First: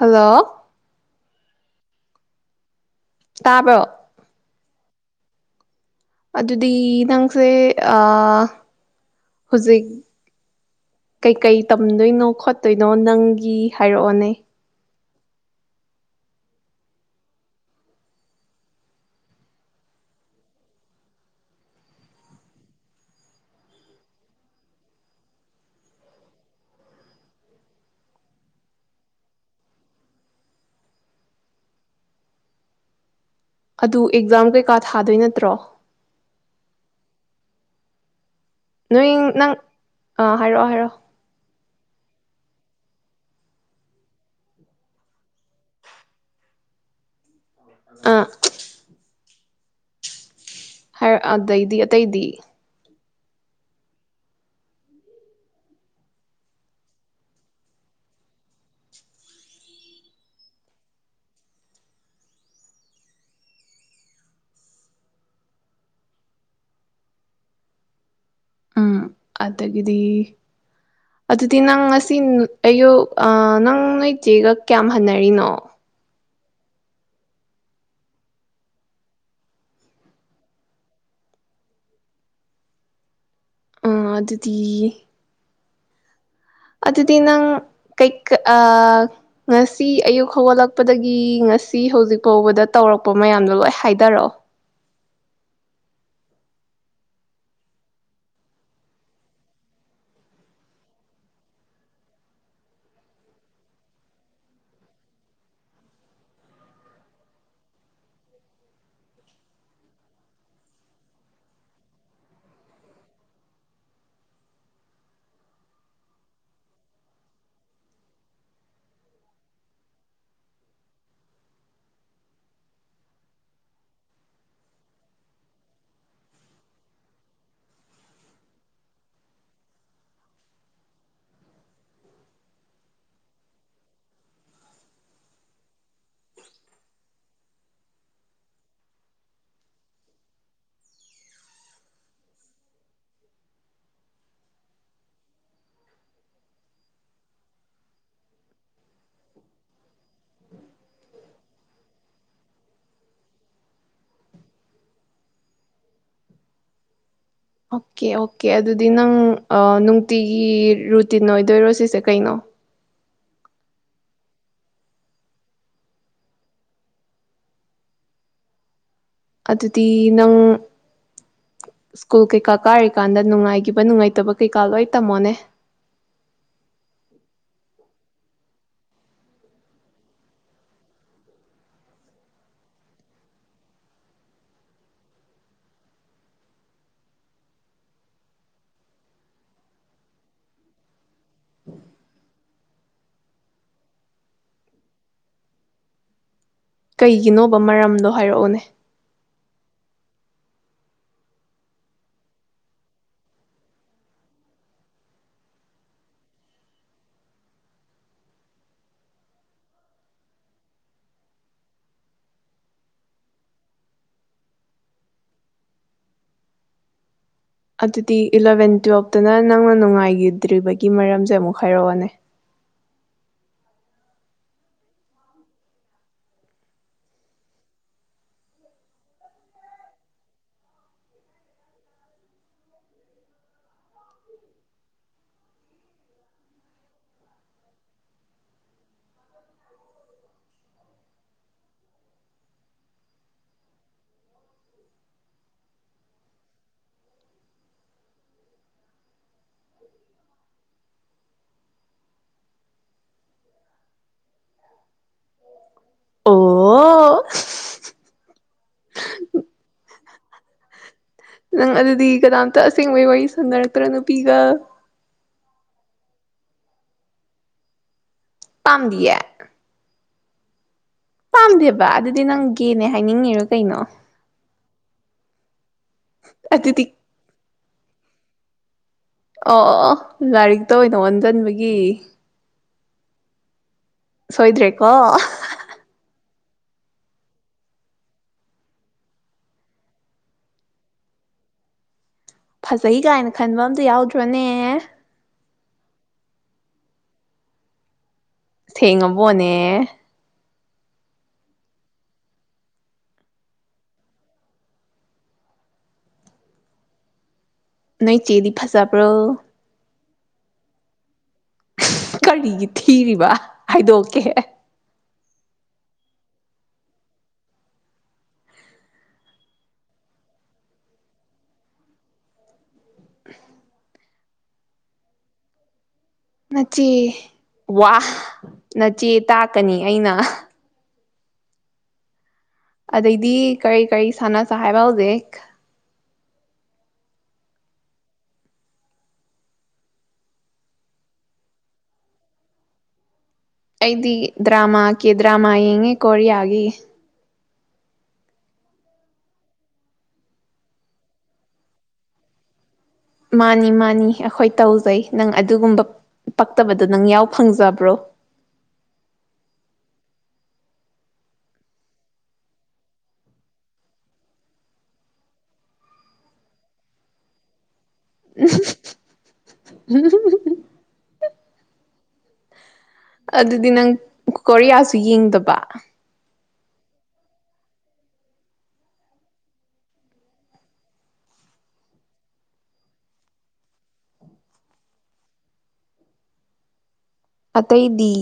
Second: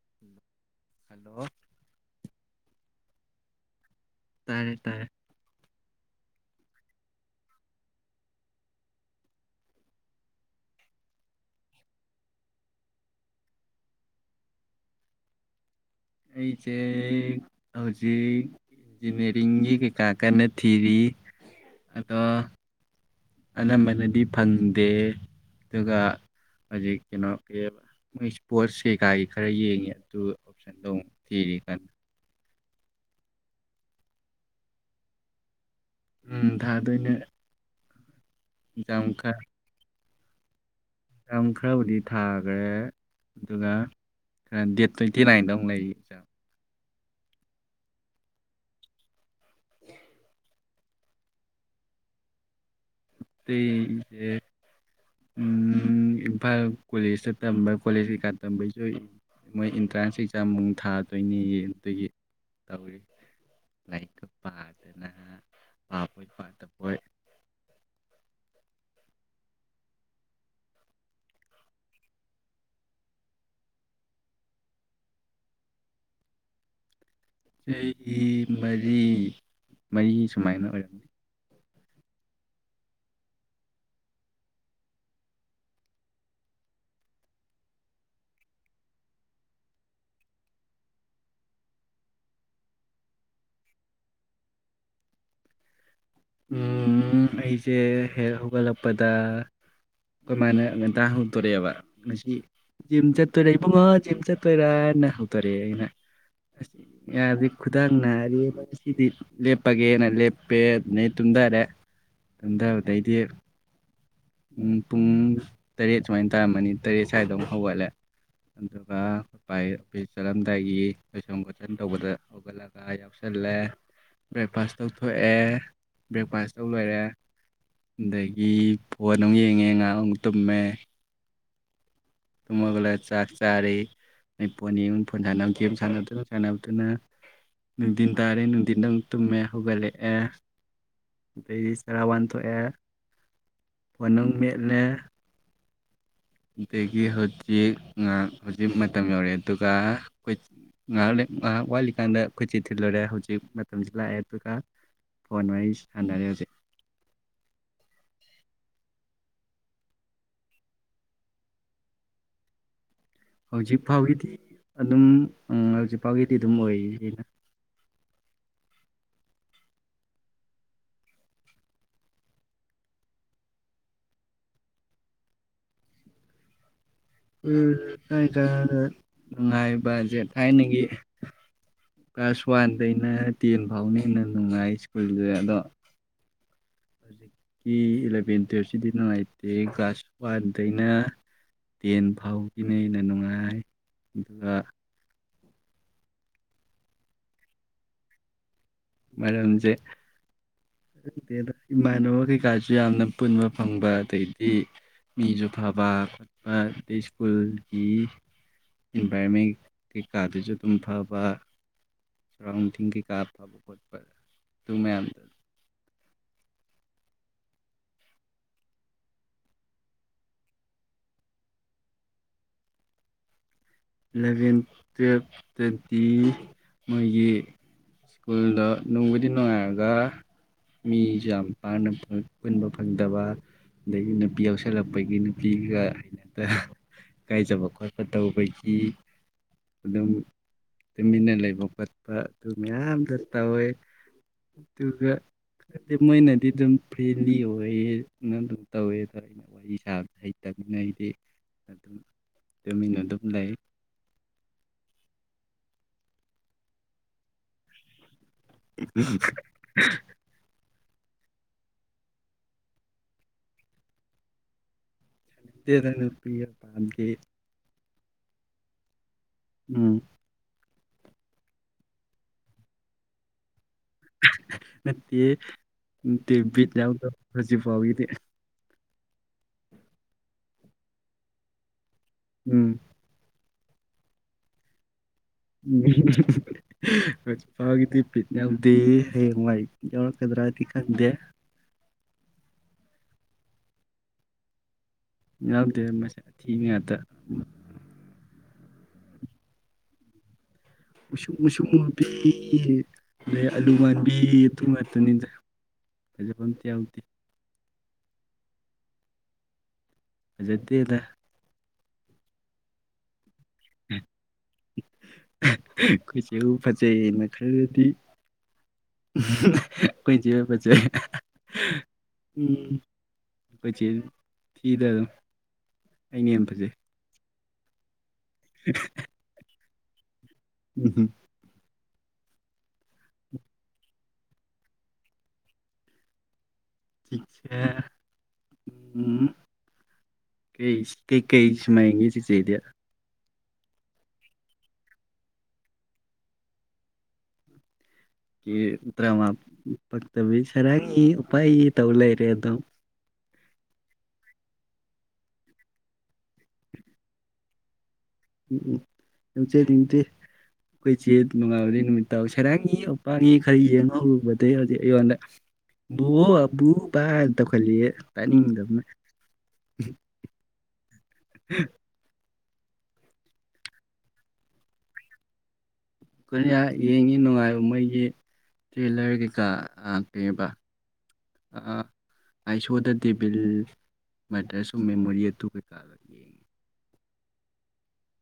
Hello hello ꯇꯥꯕ꯭ꯔꯣ ꯇꯥꯌꯦ ꯇꯥꯌꯦ ꯇꯨꯗꯤ ꯅꯪꯁꯦ ꯑꯥ ꯍꯨꯖꯤꯛ ꯀꯩꯀꯩ ꯇꯝꯗꯣꯏꯅꯣ ꯈꯣꯠꯇꯣꯏꯅꯣ ꯅꯪꯒꯤ ꯍꯥꯏꯔꯛ ꯑꯣꯅꯦ ꯑꯩꯖꯦ ꯍꯧꯖꯤꯛ ꯏꯟꯖꯤꯅꯦꯔꯤꯡꯒꯤ ꯀꯩꯀꯥ ꯀꯟꯅ ꯊꯤꯔꯤ ꯑꯗꯣ ꯑꯅꯝꯕꯅꯗꯤ ꯐꯪꯗꯦ ꯑꯗꯨꯒꯥ ꯍꯧꯖꯤꯛ ꯀꯩꯅꯣ ꯒꯤ ꯃꯣꯏ ꯏꯁꯄꯣꯔꯠꯁ ꯀꯩꯀꯥꯒꯤ ꯈꯔ ꯌꯦꯡꯉꯤ ꯑꯗꯨꯒ ꯑꯣꯞꯁꯟꯗꯨ ꯑꯃꯨꯛ ꯊꯤꯔꯤ ꯀꯟꯅ ꯑꯗꯨ ꯏꯀꯖꯥꯝ ꯀꯩꯀꯥ ꯊꯥꯗꯣꯏ ꯅꯠꯇ꯭ꯔꯣ ꯎꯝ ꯊꯥꯗꯣꯏꯅꯦ ꯑꯦꯛꯖꯥꯝ ꯅꯣꯏꯡ ꯈꯔ ꯅꯪ ꯑꯥ ꯍꯥꯏꯔꯣ-ꯍꯥꯏꯔꯣ ꯎꯝ ꯈꯔꯕꯨꯗꯤ ꯊꯥꯒ꯭ꯔꯦ ꯑꯗꯨꯒ ꯈꯔ ꯗꯦꯠ ꯇꯋꯦꯟꯇꯤ-ꯅꯥꯏꯅꯗ ꯑꯃꯨꯛ ꯂꯩꯔꯤ ꯏꯀꯖꯥꯝ ꯑ [unintelligible] ꯍꯥꯏꯔꯛ ꯑꯗꯩꯗꯤ ꯑꯇꯩꯗꯤ ꯑꯇꯩꯖꯦ ꯎꯝ ꯏꯝꯐꯥꯜ ꯀꯣꯂꯦꯁꯇ ꯇꯝꯕ ꯀꯣꯂꯦꯁ ꯀꯩꯀꯥ ꯇꯝꯕꯩꯖꯨ ꯃꯣꯏ ꯏꯟꯇ꯭ꯔꯥꯁ ꯏꯀꯖꯥꯝ ꯑꯃꯨꯛ ꯊꯥꯗꯣꯏꯅꯤꯌꯦ ꯑꯗꯒꯤ ꯇꯧꯔꯤ ꯂꯥꯌꯔꯤꯛꯀ ꯄꯥꯗꯅ ꯄꯥꯕꯣꯏ ꯄꯥꯗꯕꯣꯏ ꯎꯝ ꯑꯗꯒꯤꯗꯤ ꯑꯗꯨꯗꯤ ꯅꯪ ꯉꯁꯤ ꯑꯌꯨꯛ ꯑ ꯅꯪ ꯅꯣꯏꯆꯦꯒ ꯀꯌꯥꯝ ꯍꯟꯅꯔꯤꯅꯣ ꯆꯍꯤ ꯃꯔꯤ ꯃꯔꯤ ꯁꯨꯃꯥꯏꯅ ꯑꯣꯏꯔꯝꯅꯤ ꯎꯝ ꯑꯗꯨꯗꯤ ꯑꯗꯨꯗꯤ ꯅꯪ ꯉꯁꯤ ꯑꯌꯨꯛ ꯍꯧꯒꯠꯂꯛꯄꯗꯒꯤ ꯉꯁꯤ ꯍꯧꯖꯤꯛ ꯐꯥꯎꯕꯥꯗ ꯇꯧꯔꯛꯄꯥ ꯃꯌꯥꯝꯗꯣ ꯂꯣꯏ ꯍꯥꯏꯗꯔꯛ ꯑꯣ ꯎꯝꯝꯝꯝꯝ ꯑꯩꯖꯦ ꯍꯦꯛ ꯍꯧꯒꯠꯂꯛꯄꯗ ꯑꯩꯈꯣꯏꯃꯅꯥ ꯉꯟꯇꯥ ꯍꯧꯗꯣꯔꯛ ꯑꯦꯕꯥ ꯖꯤꯝ ꯆꯠꯇꯣꯏꯔꯥ ꯏꯕꯨꯡꯉꯣ ꯖꯤꯝ ꯆꯠꯇꯣꯏꯔꯅꯥ ꯍꯧꯗꯣꯔꯛ ꯑꯦ ꯑꯗꯩꯩ ꯇꯨꯝꯗꯔꯦ ꯇꯨꯝꯗꯕꯗꯩꯩꯗꯤ ꯎꯝ ꯄꯨꯡ ꯇꯔꯦꯠ ꯁꯨꯃꯥꯏ ꯇꯔꯝꯃꯅꯤ ꯇꯥꯔꯦꯠ ꯁꯋꯥꯏꯗ ꯑꯃꯨꯛ ꯍꯧꯒꯠꯂꯦ [inaudible] ꯌꯥꯎꯁꯤꯟꯂꯦ ꯕꯔ꯭ꯦꯛꯐꯥꯁ ꯇꯧꯊꯣꯛꯑꯦ ꯕꯔ꯭ꯦꯛꯐꯥꯁ ꯇꯣꯏꯂꯣꯏꯔꯦ ꯑꯗꯩꯒꯤ ꯐꯣꯟ ꯑꯃꯨꯛ ꯌꯦꯡꯉꯦ꯫ ꯉꯥꯛ ꯑꯃꯨꯛ ꯇꯨꯃꯦ ꯇꯨꯝ ꯍꯧꯒꯠꯂꯒ ꯆꯥꯛ ꯆꯔꯦ ꯐꯣꯟ ꯌꯦꯡꯉꯦ ꯒꯦꯝ ꯁꯥꯟ ꯅꯥꯟꯗꯨꯅ ꯁꯥꯟꯅꯕꯗꯨꯅ ꯅꯨꯡꯊꯤꯟ ꯇꯥꯔꯦ ꯅꯨꯡꯊꯤꯟꯗ ꯑꯃꯨꯛ ꯇꯨꯃꯦ ꯍꯧꯒꯠꯂꯛꯑꯦ ꯑꯗꯩꯩ ꯆꯔꯥ ꯋꯥꯟꯊꯣꯛ ꯑꯦ ꯐꯣꯟ ꯑꯃꯨꯛ ꯃꯦꯠꯂꯦ ꯑꯗꯩꯒꯤ ꯍꯧꯖꯤꯛ ꯉꯍꯥꯛ ꯃꯥꯇꯝ ꯌꯧꯔꯛ ꯑꯦ ꯉꯍꯥꯛ ꯋꯥꯠꯂꯤ ꯀꯥꯟꯗ ꯑꯩꯈꯣꯏꯆꯦ ꯊꯤꯟꯂꯨꯔꯦ ꯍꯧꯖꯤꯛ [inaudible] ꯐꯣꯟ ꯋꯥꯔꯤ ꯁꯅꯔꯦ ꯍꯧꯖꯤꯛ ꯑꯣꯛꯀꯦ ꯑꯣꯀꯀꯦ ꯑꯗꯨꯗꯤ ꯅꯪ ꯅꯨꯡꯇꯤꯒꯤ ꯔꯨꯇꯤꯟ ꯑꯣꯏꯗꯣꯏꯔꯣ ꯀꯩꯅꯣ ꯍꯧꯖꯤꯛꯐꯥꯎꯒꯤꯗꯤ ꯑꯗꯨꯝ ꯎꯝ ꯑꯗꯨꯝ ꯑꯣꯏꯔꯤ ꯑꯗꯨꯗꯤ ꯅꯪ ꯁꯀꯨꯜ ꯀꯩꯀꯥ ꯀꯔꯤ ꯀꯥꯟꯗ ꯅꯨꯡꯉꯥꯏꯒꯤꯕꯥ ꯅꯨꯡꯉꯥꯏꯇꯥꯕꯥ ꯀꯩꯀ ꯂꯣꯏ ꯇꯥꯃꯛ ꯑꯣꯅꯦ ꯎꯝ ꯅꯨꯡꯉꯏꯒꯤꯕꯥꯖꯦ ꯊꯥꯏꯅꯒꯤ ꯀꯂ꯭ꯥꯁ ꯋꯥꯟ ꯗꯩꯩꯅꯥ ꯇꯦꯟ ꯐꯥꯎꯅꯥ ꯍꯦꯅꯥ ꯅꯨꯡꯉꯥꯏ ꯁꯀꯨꯜꯗ ꯑꯗꯨ ꯍꯧꯖꯤꯛꯀꯤ ꯑꯦꯂꯥꯕꯦꯟ ꯇꯨꯋꯦꯜꯞ ꯁꯦ ꯅꯨꯡꯉꯥꯏꯇꯦ ꯀꯂ꯭ꯥꯁ ꯋꯥꯟ ꯗꯩꯅ ꯇꯦꯟ ꯐꯥꯎꯅ ꯍꯦꯅꯥ ꯅꯨꯡ ꯉꯥꯏ ꯑꯗꯨꯒꯥ ꯀꯩꯒꯤꯅꯣꯕꯥ ꯃꯔꯝꯗꯣ ꯍꯥꯏꯔꯛ ꯑꯣ ꯃꯔꯝꯖꯦ ꯈꯪꯗꯦꯗꯥ ꯏꯃꯥꯅꯕ ꯀꯩꯀꯁꯦ ꯌꯥꯝꯅꯥ ꯄꯨꯟꯕꯥ ꯐꯪꯕꯥ ꯑꯗꯩꯗꯤ ꯃꯤꯖꯨ ꯐꯕꯥ ꯑꯗꯩ ꯁꯀ꯭ꯨꯜꯒꯤ ꯏꯟ ꯕꯥꯏꯔꯣꯟꯃꯦꯟꯠ ꯀꯩꯀꯗꯨꯁꯨ ꯑꯗꯨꯝ ꯐꯕꯥ ꯁꯥꯔꯥꯎꯟꯗꯤꯡ ꯀꯩꯀꯥ ꯐꯕꯥ ꯈꯣꯠꯄ ꯑꯗꯨ ꯃꯌꯥꯝꯗꯣ ꯑꯗꯨꯗꯤ ꯑꯦꯂꯦꯕꯦꯟ ꯇꯨꯋꯦꯞꯇꯨꯅ ꯅꯪꯅꯥ ꯅꯨꯡꯉꯥꯏꯒꯤꯗꯔ꯭ꯤꯕꯒꯤ ꯃꯔꯝꯁꯦ ꯑꯃꯨꯛ ꯍꯨꯔꯛ ꯎꯅꯦ ꯑꯦꯂꯦꯕꯦꯟ ꯇꯨꯋꯦꯞꯇꯗꯤ ꯃꯣꯏꯒꯤ ꯃꯣꯌꯒꯤ ꯁꯀꯨꯜ ꯗꯣ ꯅꯨꯡꯕꯨꯗꯤ ꯅꯨꯡꯉꯥꯏ ꯑꯗꯣ ꯃꯤꯖꯦ ꯌꯥꯝ ꯄꯥꯛꯅꯥ ꯄꯨꯅꯕꯥ ꯄꯨꯟꯗꯕ ꯑꯗꯩꯩ ꯅꯨꯄꯤ ꯌꯥꯎꯁꯤꯟꯂꯛꯄꯩ ꯅꯨꯄꯤꯗ ꯏꯀꯥꯏꯖꯕ ꯈꯣꯠꯄꯥ ꯇꯧꯕꯩꯅꯤ ꯑꯗꯨꯝ ꯇꯨꯃꯤꯟꯅꯥ ꯂꯩꯕꯥ ꯈꯣꯠꯄꯥ ꯑꯗꯨ ꯃꯌꯥꯝꯗꯣ ꯇꯧꯏ ꯑꯗꯨꯒꯥ ꯃꯣꯏꯅꯗꯤ ꯑꯗꯨꯝ ꯐꯔ꯭ꯦꯟꯂꯤ ꯑꯣꯏꯌꯦ [inaudible] ꯑꯗꯣ ꯋꯥꯔꯤ ꯁꯥꯕ ꯍꯩꯇꯕꯅꯤꯅꯥ ꯑꯩꯗꯤ ꯇꯨꯃꯤꯟꯅꯥ ꯂꯩꯌꯦ ꯑꯣꯑꯣ [inaudible] ꯅꯪ ꯑꯗꯨꯗꯤ ꯀꯅꯥꯝꯇꯥ ꯑꯁꯦꯡꯕꯩ ꯋꯥꯔꯤ ꯁꯅꯥꯔꯛꯇꯔꯣ ꯅꯨꯄꯤꯒꯥ ꯁꯅꯥꯔꯛꯇꯦꯗꯥ ꯅꯨꯄꯤꯒꯥ ꯄꯥꯝꯗꯦ ꯄꯥꯝꯗꯤꯌꯦ ꯎꯝ ꯄꯝꯗꯦꯕꯥ ꯑꯗꯨꯗꯤ ꯅꯪ ꯒꯦ ꯅꯦ ꯍꯥꯏꯅꯤꯡꯉꯤꯔꯣ ꯀꯔꯤꯅꯣ ꯅꯠꯇꯤꯌꯦ ꯅꯠꯇꯦ ꯕꯤꯠ ꯑꯗꯨꯗꯤ ꯌꯥꯎꯗꯕ ꯍꯧꯖꯤꯛꯐꯥꯎꯒꯤꯗꯤ ꯑꯣ ꯑꯣ ꯂꯥꯏꯔꯤꯛꯇ ꯑꯣꯏꯅꯥ ꯑꯣꯟꯖꯤꯟꯕꯒꯤ ꯎꯝ ꯁꯣꯏꯗꯔ꯭ꯦꯀꯣ ꯍꯧꯖꯤꯛꯐꯥꯎꯕꯥꯒꯤꯗꯤ ꯕꯤꯠ ꯌꯥꯎꯗꯦ ꯍꯌꯦꯡꯋꯥꯏ ꯕꯤꯠ ꯌꯥꯎꯔꯛꯀꯗꯔꯥ ꯈꯪꯗꯦ ꯐꯖꯩ ꯀꯥꯏꯅꯥ ꯈꯟꯕꯥ ꯑꯝꯇ ꯌꯥꯎꯗꯔꯣꯅꯦ ꯌꯥꯎꯗꯦ ꯃꯁꯛ ꯑꯊꯤꯕꯤ ꯉꯥꯛꯇꯥ ꯁꯦꯡꯉꯥꯕꯣꯅꯦ ꯃꯨꯁꯨꯛ ꯃꯨꯁꯨꯛ ꯃꯨꯕꯤ ꯑꯥꯂꯨ ꯃꯥꯟꯕꯤ ꯑꯗꯨ ꯉꯥꯛꯇꯅꯦ ꯐꯖꯕ ꯑꯃꯇꯥ ꯌꯥꯎꯗꯦ ꯅꯣꯏꯆꯦꯗꯤ ꯐꯖꯕꯔꯣ ꯐꯖꯗꯦꯗꯥ ꯀꯔꯤꯒꯤ ꯊꯤꯔꯤꯕꯥ ꯍꯥꯏꯗꯣꯛꯀꯦ ꯑꯩꯈꯣꯏꯆꯦꯕꯨ ꯐꯖꯩ ꯈꯜꯂꯗꯤ [inaudible] ꯑꯩꯈꯣꯏ꯫ꯆꯦꯕꯨ ꯐꯖꯩ ꯑꯩꯈꯣꯏꯆꯦ ꯊꯤꯗ ꯑꯗꯨꯝ ꯑꯩꯅ ꯍꯦꯟꯅ ꯐꯖꯩ ꯅꯆꯦ ꯋꯥ ꯅꯆꯦ ꯇꯥꯛ ꯀꯅꯤ ꯑꯩꯅ [unintelligible] ꯑꯗꯩꯗꯤ ꯀꯔꯤ ꯀꯔꯤ ꯁꯥꯟꯅꯁꯦ ꯍꯥꯏꯕ ꯍꯧꯖꯤꯛ ꯆꯤꯆꯦ ꯎꯝ ꯀꯩꯁ ꯀꯩꯀꯩ ꯁꯤꯃꯥ ꯌꯦꯡꯒꯦ ꯆꯦꯆꯦꯗꯤ꯫ ꯑꯩꯗꯤ ꯗ꯭ꯔꯥꯃ ꯀꯦꯗ꯭ꯔꯥ ꯌꯦꯡꯉꯤ ꯀꯣꯔꯤꯌꯥꯒꯤ꯫ ꯌꯦ ꯗ꯭ꯔꯥꯃ ꯄꯛꯇꯕꯤ ꯁꯔꯥꯡꯉꯦ ꯎꯨꯄꯥꯌꯦ ꯇꯧ ꯂꯩꯔꯦ ꯑꯗꯨꯝ꯫ ꯃꯥꯅꯤ ꯃꯥꯅꯤ ꯑꯩꯈꯣꯏ ꯇꯧꯖꯩ ꯅꯪ ꯑꯗꯨꯒꯨꯝꯕ ꯄꯛꯇꯕꯗꯣ ꯅꯪ ꯌꯥꯎ ꯐꯪꯖꯕꯔꯣ꯫ ꯌꯥꯎꯖꯅꯤꯡꯗꯦ ꯑꯩꯈꯣꯏ ꯆꯦ ꯅꯣꯡꯉꯥꯟꯕꯗꯒꯤ ꯅꯨꯃꯤꯠ ꯇꯥꯕꯐꯥꯎ ꯁꯥꯔꯥꯡꯉꯦ ꯎꯄꯥꯌꯦ ꯈꯔ ꯌꯦꯡ ꯍꯧꯔꯨꯕꯗꯒꯤ ꯍꯧꯖꯤꯛ ꯑꯩꯉꯣꯟꯗ ꯕꯣ ꯕꯨ ꯕ ꯇꯧꯍꯠꯂꯛꯑꯦ ꯇꯥꯅꯤꯡꯗꯕꯅ꯫ [unintelligible] [unintelligible] ꯑꯗꯨꯗꯤ ꯅꯪ ꯀꯣ ꯀꯣꯔꯤꯌꯥꯁꯨ ꯌꯦꯡꯗꯕ꯫ ꯀꯣꯔꯤꯌꯥ ꯌꯦꯡꯉꯤ ꯅꯨꯡꯉꯥꯇꯕ ꯃꯣꯏꯒꯤ ꯊꯔꯤꯂꯔ ꯀꯩꯀꯥ ꯑ ꯀꯩꯕ ꯑ ꯑꯥꯏ ꯁꯣ ꯗ ꯗꯤꯕꯤꯜ ꯃꯦꯇꯔꯁ ꯑꯣꯞ ꯃꯦꯃꯣꯔꯤ ꯑꯗꯨ ꯀꯩꯀꯥ ꯌꯦꯡꯉꯤ꯫ ꯑꯇꯩꯗꯤ꯫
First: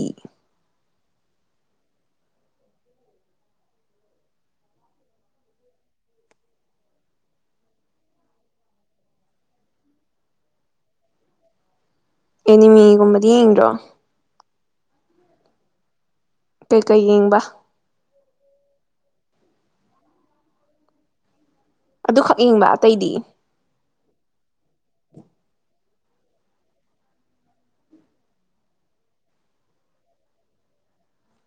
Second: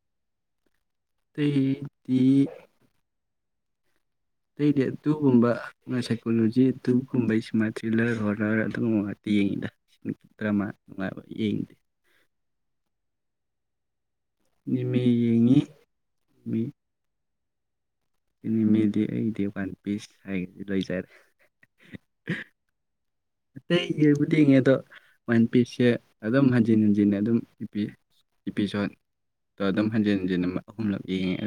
ꯑꯇꯩꯗꯤ ꯑꯇꯩꯗꯤ ꯑꯗꯨꯒꯨꯝꯕ ꯉ ꯁꯏꯀꯣꯂꯣꯖꯤ ꯗꯨꯒꯨꯝꯕꯩ ꯁꯤꯃꯥ ꯊꯔꯤꯂꯔ ꯍꯣꯔꯂ ꯑꯗꯨꯒꯨꯝꯕ ꯈꯛꯇ ꯌꯦꯡꯉꯤꯗ [unintelligible] ꯑꯦꯅꯤꯃꯦ ꯒꯨꯝꯕꯗꯤ ꯌꯦꯡꯗ꯭ꯔꯣ꯫ ꯑꯦꯅꯤꯃꯦ ꯌꯦꯡꯉꯤ꯫ ꯑꯦꯅꯤꯃꯦ ꯀꯩꯀꯩ ꯌꯦꯡꯕ꯫ ꯑꯦꯅꯤꯃꯦꯗꯤ ꯑꯩꯒꯤꯗꯤ ꯋꯥꯟ ꯄꯤꯁ ꯍꯥꯏꯒꯔꯗꯤ ꯂꯣꯏꯔꯦ꯫ ꯑꯗꯨ ꯈꯛ ꯌꯦꯡꯕ ꯑꯇꯩꯗꯤ ꯑꯇꯩ ꯌꯦꯡꯕꯨꯗꯤ ꯌꯦꯡꯉꯦ ꯑꯗꯣ ꯋꯥꯟ ꯄꯤꯁ ꯁꯦ ꯑꯗꯨꯝ ꯍꯟꯖꯤꯟ ꯍꯟꯖꯤꯟ ꯑꯗꯨꯝ ꯏꯄꯤ ꯏꯄꯤꯁꯣꯠ ꯇꯣ ꯍꯟꯖꯤꯡ ꯍꯟꯖꯤꯟ ꯑꯍꯨꯝꯂꯛ ꯌꯦꯡꯉꯦ꯫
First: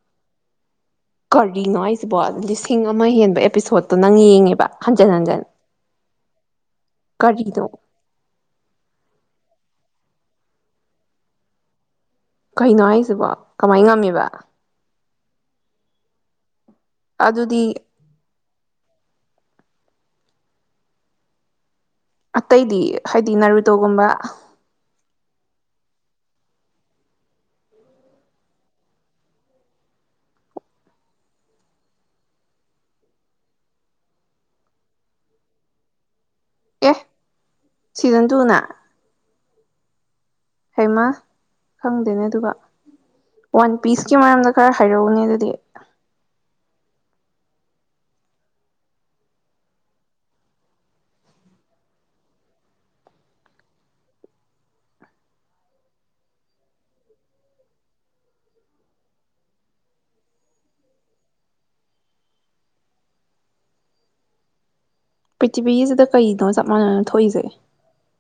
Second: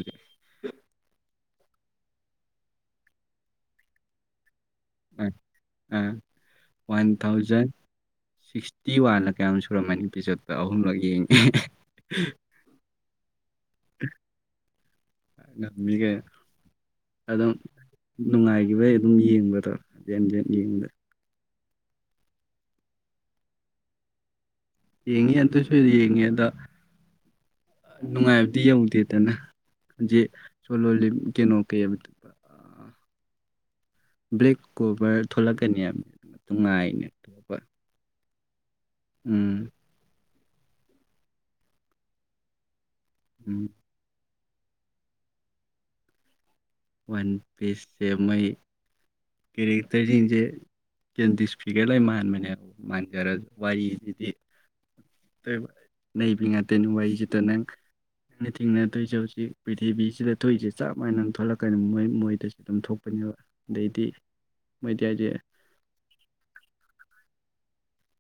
ꯀꯔꯤꯅꯣ ꯍꯥꯏꯖꯤꯕꯣ ꯑꯗꯨꯗꯤ ꯂꯤꯁꯤꯡ ꯑꯃ ꯍꯦꯟꯕ ꯏꯄꯤꯁꯣꯠꯇꯣ ꯅꯪ ꯌꯦꯡꯉꯤꯕ꯫ ꯎꯝ ꯎꯝ ꯋꯥꯟ ꯊꯥꯎꯖꯟ ꯀꯔꯤꯅꯣ ꯁꯤꯁ ꯊꯤꯋꯥꯅ ꯀꯌꯥꯝ ꯁꯨꯔꯝꯃꯅꯤ ꯏꯄꯤꯁꯣꯠꯇꯣ ꯑꯍꯨꯝ ꯂꯛ ꯌꯦꯡ ꯀꯩꯅꯣ ꯍꯥꯏꯖꯤꯕꯣ ꯀꯃꯥꯏ ꯉꯝꯃꯤꯕ꯫ ꯉꯝꯃꯤꯅꯤ ꯀꯩꯅꯣ꯫ ꯑꯗꯨꯝ ꯑꯗꯨꯗꯤ ꯅꯨꯡꯉꯥꯏꯒꯤꯕꯩ ꯑꯗꯨꯝ ꯌꯦꯡꯕꯗ꯫ [unintelligible] ꯑꯇꯩꯗꯤ ꯍꯥꯏꯗꯤ ꯅꯔꯨꯇꯣ ꯒꯨꯝꯕ꯫ ꯌꯦꯡꯉꯤ ꯑꯗꯨꯁꯨ ꯌꯦꯡꯉꯤ ꯑꯗꯣ ꯅꯨꯡꯉꯥꯏꯕꯗꯣ ꯌꯧꯗꯦꯗꯅ [unintelligible] ꯕꯂꯦꯛ ꯀꯣꯕꯔ ꯊꯣꯔꯛꯀꯅꯤ ꯍꯥꯏꯕꯅꯤ꯫ ꯑꯦ ꯅꯨꯉꯥꯢꯅꯦꯕ꯫ ꯁꯤꯖꯟ ꯇꯨꯅ ꯎꯝ꯫ ꯍꯩꯃꯥ ꯈꯪꯗꯦꯅꯦ ꯑꯗꯨꯒ ꯎꯝ ꯋꯥꯟ ꯄꯤꯁ ꯀꯤ ꯃꯔꯝꯗ ꯈꯔ ꯍꯥꯏꯔꯛ ꯎꯅꯦ ꯑꯗꯨꯗꯤ꯫ ꯋꯥꯟ ꯄꯤꯁꯁꯦ ꯃꯣꯏ ꯀꯦꯔꯦꯛꯇꯔ ꯖꯤꯡꯖꯦ ꯀꯦꯟ ꯗꯤꯁ ꯐꯤꯒꯔ ꯂꯣꯏ ꯃꯥꯟꯕꯅꯦꯕ ꯃꯥꯟꯖꯔꯁꯨ ꯋꯥꯔꯤꯖꯤꯗꯤ ꯑꯅꯩꯕꯤ ꯉꯥꯛꯇꯅꯤ ꯋꯥꯔꯤꯖꯤꯇ ꯅꯪ ꯅꯪꯅ ꯊꯦꯡꯅꯗꯣꯏꯖꯦ ꯍꯧꯖꯤꯛ ꯄ꯭ꯔꯤꯊꯤꯕꯤꯖꯤꯗ ꯊꯣꯛꯏꯖꯤ ꯆꯞ ꯃꯥꯟꯅ ꯊꯣꯛ ꯀꯩꯅꯣ ꯃꯣꯏ ꯃꯣꯏꯗꯁꯨ ꯑꯗꯨꯝ ꯊꯣꯛꯄꯅꯦꯕ ꯑꯗꯩꯗꯤ ꯃꯣꯏꯗꯤ ꯍꯥꯏꯁꯦ ꯄꯤꯇꯤꯕꯤꯁꯤꯗ ꯀꯩꯅꯣ ꯆꯞ ꯃꯥꯟꯅꯅ ꯊꯣꯛꯏꯁꯦ꯫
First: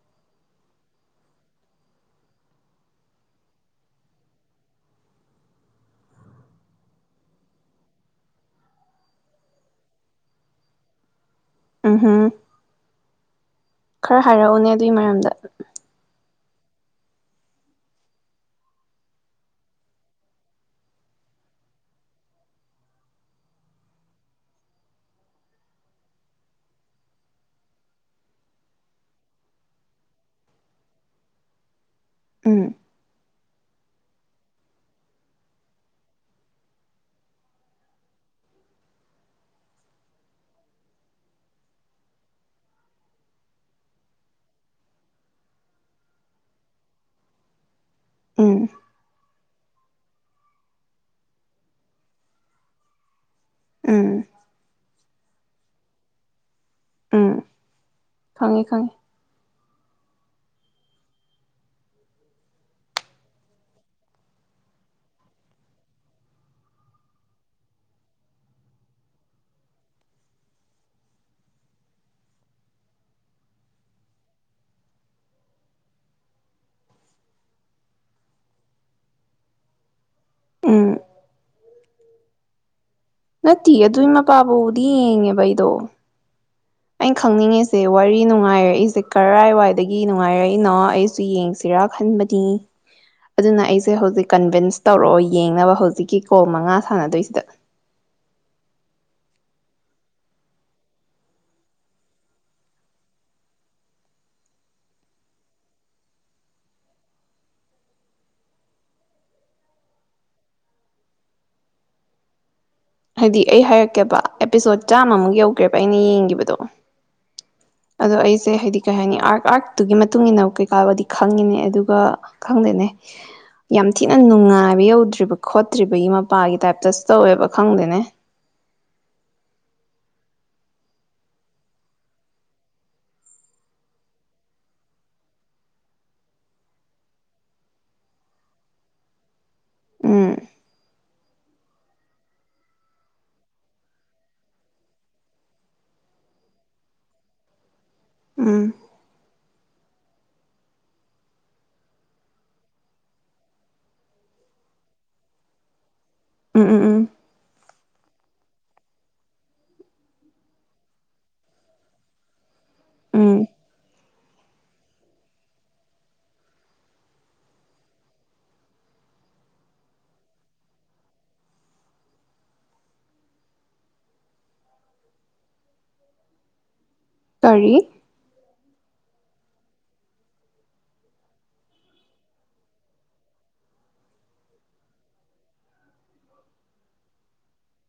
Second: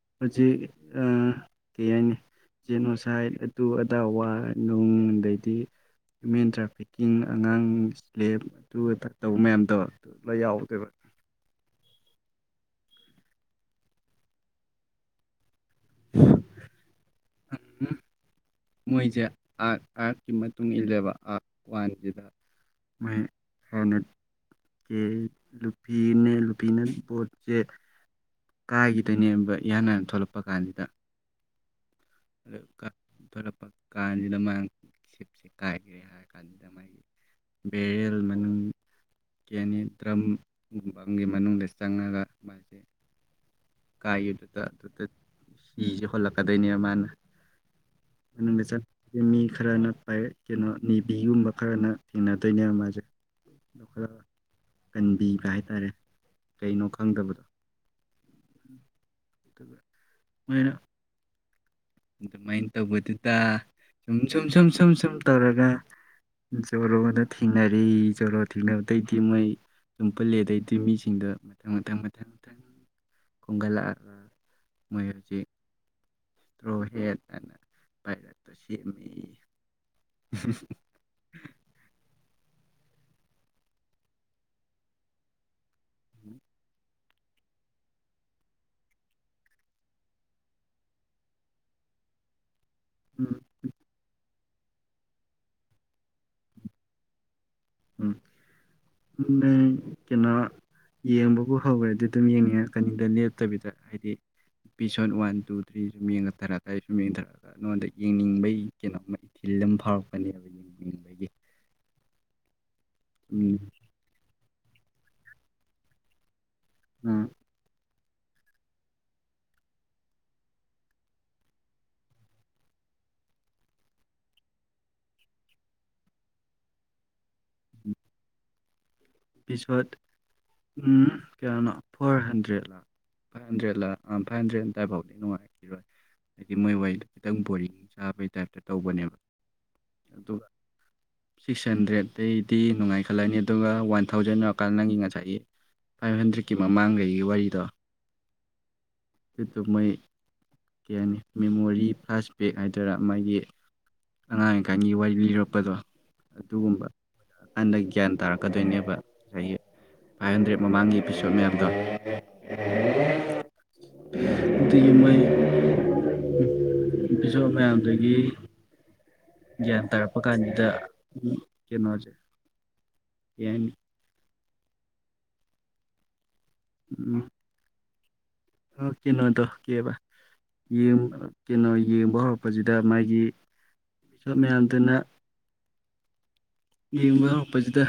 [unintelligible] ꯎꯍꯨꯝ ꯈꯔ ꯍꯥꯏꯔꯛꯎꯅꯦ ꯑꯗꯨꯏ ꯃꯔꯝꯗ [unintelligible] ꯎꯝ [unintelligible] [unintelligible] [unintelligible] [unintelligible] ꯎꯝ ꯈꯥꯥꯔꯥꯅ ꯐꯌꯦ ꯀꯦꯅꯣ ꯅꯤꯕꯤ ꯒꯨꯝꯕ ꯈꯔꯅ ꯊꯦꯡꯅꯗꯣꯏꯅꯦꯕ ꯃꯥꯁꯦ ꯑꯗꯣ ꯎꯝ ꯈꯔ ꯀꯟꯕꯤꯕ ꯍꯥꯏꯇꯥꯔꯦ ꯀꯩꯅꯣ ꯈꯪꯗꯕꯗꯣ ꯈꯪꯉꯦ-ꯈꯪꯉꯦ ꯃꯩꯔꯥ ꯑꯗꯨꯃꯥꯏ ꯇꯧꯕꯗꯨꯗ ꯁꯨꯝ-ꯁꯨꯝ-ꯁꯨꯝ-ꯁꯨꯝ ꯇꯧꯔꯒ ꯖꯣꯔꯣꯗ ꯊꯦꯡꯅꯔꯦ ꯖꯣꯔꯣ ꯊꯦꯡꯅꯕꯗꯒꯤ ꯃꯣꯏ ꯑꯗꯨꯝ ꯄꯨꯟꯂꯦ ꯑꯗꯩꯗꯤ ꯃꯤꯁꯤꯡꯗ ꯃꯊꯪ-ꯃꯊꯪꯗ ꯈꯣꯝꯒꯠꯂꯛꯑꯒ ꯃꯣꯏ ꯍꯧꯖꯤꯛ ꯎꯝ [inaudible] ꯅꯠꯇꯤꯌꯦ ꯑꯗꯨꯢ ꯃꯄꯥꯕꯨꯗꯤ ꯌꯦꯡꯉꯦꯕ ꯑꯩꯗꯣ [inaudible] ꯑꯩ ꯈꯪꯅꯤꯡꯉꯤꯁꯦ ꯋꯥꯔꯤ ꯅꯨꯡꯉꯥꯏꯔꯛꯏꯁꯦ ꯀꯔꯥꯏꯋꯥꯏꯗꯒꯤꯅꯣ ꯑꯩꯁꯨ ꯌꯦꯡꯁꯤꯔꯥ ꯈꯟꯕꯗꯤ ꯎꯝ ꯑꯗꯨꯅ ꯑꯩꯁꯦ ꯍꯧꯖꯤꯛ ꯀꯟꯚꯤꯟꯁ ꯇꯧꯔꯛꯑꯣ ꯌꯦꯡꯅꯕ ꯍꯧꯖꯤꯛꯀꯤ ꯀꯣꯜ ꯃꯉꯥ ꯁꯥꯟꯅꯗꯣꯏꯁꯤꯗ ꯎꯝ ꯅꯪ ꯀꯩꯅꯣ ꯌꯦꯡꯕꯕꯨ ꯍꯧꯒ꯭ꯔꯗꯤ ꯑꯗꯨꯝ ꯌꯦꯡꯅꯤꯡꯉꯛꯀꯅꯤꯗ ꯂꯦꯞꯇꯕꯤꯗ ꯍꯥꯏꯗꯤ ꯏꯄꯤꯁꯣꯠ ꯋꯥꯟ ꯇꯨ ꯊ꯭ꯔꯤ ꯁꯨꯝ ꯌꯦꯡꯉ ꯁꯨꯝ ꯌꯦꯡꯊꯔꯛꯄ ꯅꯪꯉꯣꯟꯗ ꯌꯦꯡꯅꯤꯡꯕꯩ ꯀꯩꯅꯣ ꯃ ꯏꯊꯤꯜ ꯑꯝ ꯐꯥꯎꯔꯛꯀꯅꯤꯕ ꯌꯦꯡꯅꯤꯡꯕꯒꯤ ꯍꯥꯏꯗꯤ ꯑꯩ ꯍꯥꯏꯔꯛꯀꯦꯕ ꯑꯦꯄꯤꯁꯣꯠ ꯆꯥꯝꯃ ꯃꯨꯛ ꯌꯧꯒ꯭ꯔꯦꯕ ꯑꯩꯅ ꯌꯦꯡꯒꯤꯕꯗꯣ ꯎꯝ ꯑꯗꯣ ꯑꯩꯁꯦ ꯍꯥꯏꯗꯤ ꯀꯩꯍꯥꯏꯅꯤ ꯑꯥꯛ ꯑꯥꯛ ꯇꯨꯡꯒꯤ ꯃꯇꯨꯝ ꯏꯟꯅ ꯀꯩꯀꯥ ꯕꯨꯗꯤ ꯈꯪꯉꯤꯅꯦ ꯑꯗꯨꯒ ꯈꯪꯗꯦꯅꯦ ꯌꯥꯝ ꯊꯤꯅ ꯅꯨꯡꯉꯥꯏꯕ ꯌꯧꯗ꯭ꯔꯤꯕ ꯈꯣꯠꯍ꯭ꯔꯤꯕꯩ ꯃꯄꯥꯒꯤ ꯇꯥꯏꯞ ꯇꯨꯡ ꯇꯧꯋꯦꯕ ꯈꯪꯗꯦꯅꯦ ꯏꯄꯤꯁꯣꯠ ꯎꯝ ꯀꯌꯥꯅꯣ ꯐꯣꯔ ꯍꯟꯗ꯭ꯔꯦꯠꯂ ꯐꯥꯏꯕ ꯍꯟꯗ꯭ꯔꯦꯠꯂ ꯑ ꯐꯦꯏꯕ ꯍꯟꯗ꯭ꯔꯦꯠ ꯑꯗꯥꯏꯕꯧꯗꯤ ꯅꯨꯡꯉꯥꯏ ꯍꯥꯏꯗꯤ ꯃꯣꯐ ꯋꯥꯔꯤꯗꯣ ꯈꯤꯇꯪ ꯕꯣꯔꯤꯡ ꯆꯥꯕꯩ ꯇꯥꯏꯞꯇ ꯇꯧꯕꯅꯦꯕ ꯎꯝ ꯑꯗꯨꯒ ꯁꯤꯛꯁ ꯍꯟꯗ꯭ꯔꯦꯠ ꯗꯩꯗꯤ ꯅꯨꯡꯉꯥꯏꯈꯠꯂꯛꯑꯅꯤ ꯑꯗꯨꯒ ꯋꯥꯟ ꯊꯥꯎꯖꯟ ꯌꯧꯔꯀꯥꯟ ꯅꯪꯒꯤ ꯉꯥꯁꯥꯏꯒꯤ ꯐꯥꯏꯕ ꯍꯟꯗ꯭ꯔꯦꯠꯀꯤ ꯃꯃꯥꯡ ꯒꯩꯒꯤ ꯋꯥꯔꯤꯗꯣ ꯎꯝ ꯑꯗꯨꯗꯣ ꯃꯣꯏ ꯀꯩ ꯍꯥꯏꯅꯤ ꯃꯦꯃꯣꯔꯤ ꯐ꯭ꯂꯥꯁꯕꯦꯛ ꯍꯥꯏꯗꯣꯏꯔ ꯃꯥꯒꯤ ꯑꯉꯥꯡ ꯑꯣꯏꯔꯤꯀꯥꯟꯒꯤ ꯋꯥꯔꯤ ꯂꯤꯔꯛꯄꯗꯣ ꯎꯝ ꯎꯝ ꯎꯝ ꯇꯟꯗꯩ ꯒ꯭ꯌꯥꯟ ꯇꯥꯔꯛꯀꯗꯣꯏꯅꯦꯕ ꯁꯥꯏꯒꯤ ꯑꯩꯠ ꯍꯟꯗ꯭ꯔꯦꯠ ꯃꯃꯥꯡꯒꯤ ꯑꯦꯄꯤꯁꯣꯠ ꯃꯌꯥꯝꯗꯣ ꯎꯝ ꯗꯨꯒꯤ ꯃꯣꯏ ꯏꯄꯤꯁꯣꯠ ꯃꯌꯥꯝꯗꯨꯒꯤ ꯒ꯭ꯌꯥꯟ ꯇꯥꯔꯛꯄ ꯀꯥꯟꯁꯤꯗ ꯀꯩꯅꯣꯁꯦ ꯀꯩ ꯍꯥꯏꯅꯤ ꯀꯔꯤ ꯎꯝ ꯀꯩꯅꯣꯗꯣ ꯀꯩꯑꯕ ꯌꯦꯡ ꯌꯦꯡꯕ ꯍꯧꯔꯛꯄ ꯁꯤꯗ ꯃꯥꯒꯤ ꯃꯌꯥꯝꯗꯨꯅ ꯌꯦꯡꯕ ꯍꯧꯔꯛꯄꯁꯤꯗ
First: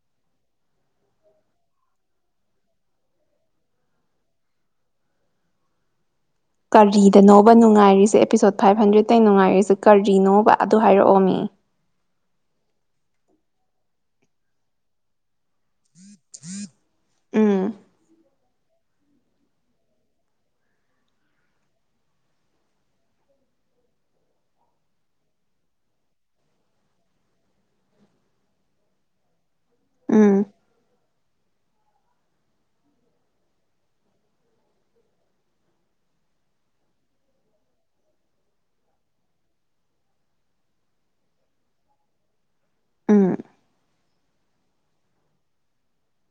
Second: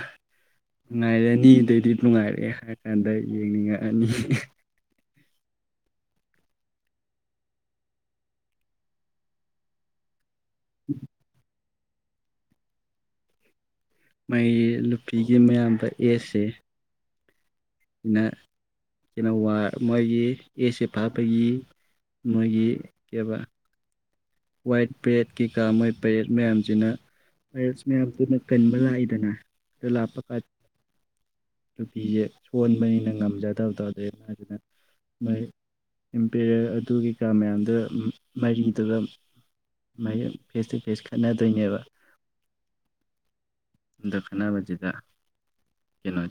ꯅꯨꯡꯉꯥꯏꯔꯅꯤ ꯑꯗꯩꯗꯤ ꯅꯨꯡꯉꯥꯏꯔꯛꯑꯦ ꯍꯥꯏ ꯀꯥꯟꯗ ꯌꯦꯡꯅꯤꯡꯉꯛꯑꯅꯤ ꯀꯔꯤꯗꯅꯣꯕ ꯅꯨꯉꯥꯏꯔꯤꯖ‌ꯦ ꯑꯦꯄꯤꯁꯣꯠ ꯐꯥꯏꯕ ꯍꯟꯗ꯭ꯔꯦꯠ ꯇꯩ ꯅꯨꯡꯉꯥꯏꯔꯤꯁꯦ ꯀꯔꯤꯅꯣꯕ ꯑꯗꯨ ꯍꯥꯏꯔꯛꯑꯣꯃꯤ ꯃꯤꯒꯤ ꯅꯨꯄꯤꯒꯤ ꯃꯌꯥꯝꯕ ꯑꯦꯁ ꯁꯦ ꯎꯝ ꯅ ꯀꯩꯅꯣ ꯋꯥꯔ ꯃꯣꯏꯒꯤ ꯑꯦꯁ ꯁꯦ ꯐꯥꯛꯄꯒꯤ ꯃꯣꯏꯒꯤ ꯀꯩꯌꯦꯕ ꯋꯥꯏꯠ ꯄꯦꯠ ꯀꯩꯀꯥ ꯃꯣꯏ ꯄꯦꯔꯠ ꯃꯌꯥꯝꯁꯤꯅ [unintelligible] ꯃꯌꯥꯝ ꯄꯨꯟꯅ ꯀꯟꯕ ꯂꯥꯛꯏꯗꯅ ꯑꯗꯣ ꯂꯥꯛꯄ ꯎꯝ ꯀꯥꯟ ꯅꯨꯄꯤꯁꯦ ꯁꯣꯟꯕꯅꯤꯅ ꯉꯝꯖꯗꯕꯗꯣ ꯑꯗꯩ ꯑꯃꯁꯤꯅ ꯏꯝꯄꯦꯔꯔ ꯑꯗꯨ ꯀꯩꯀꯥ ꯃꯌꯥꯝꯗ ꯃꯔꯤꯗꯨꯗ ꯃꯥꯒꯤ ꯐꯦꯁ ꯇꯨ ꯐꯦꯁ ꯈꯠꯅꯗꯣꯏꯅꯦꯕ ꯎꯝ ꯑꯗꯣ ꯈꯟꯅꯕꯖꯤꯗ ꯀꯩꯅꯣ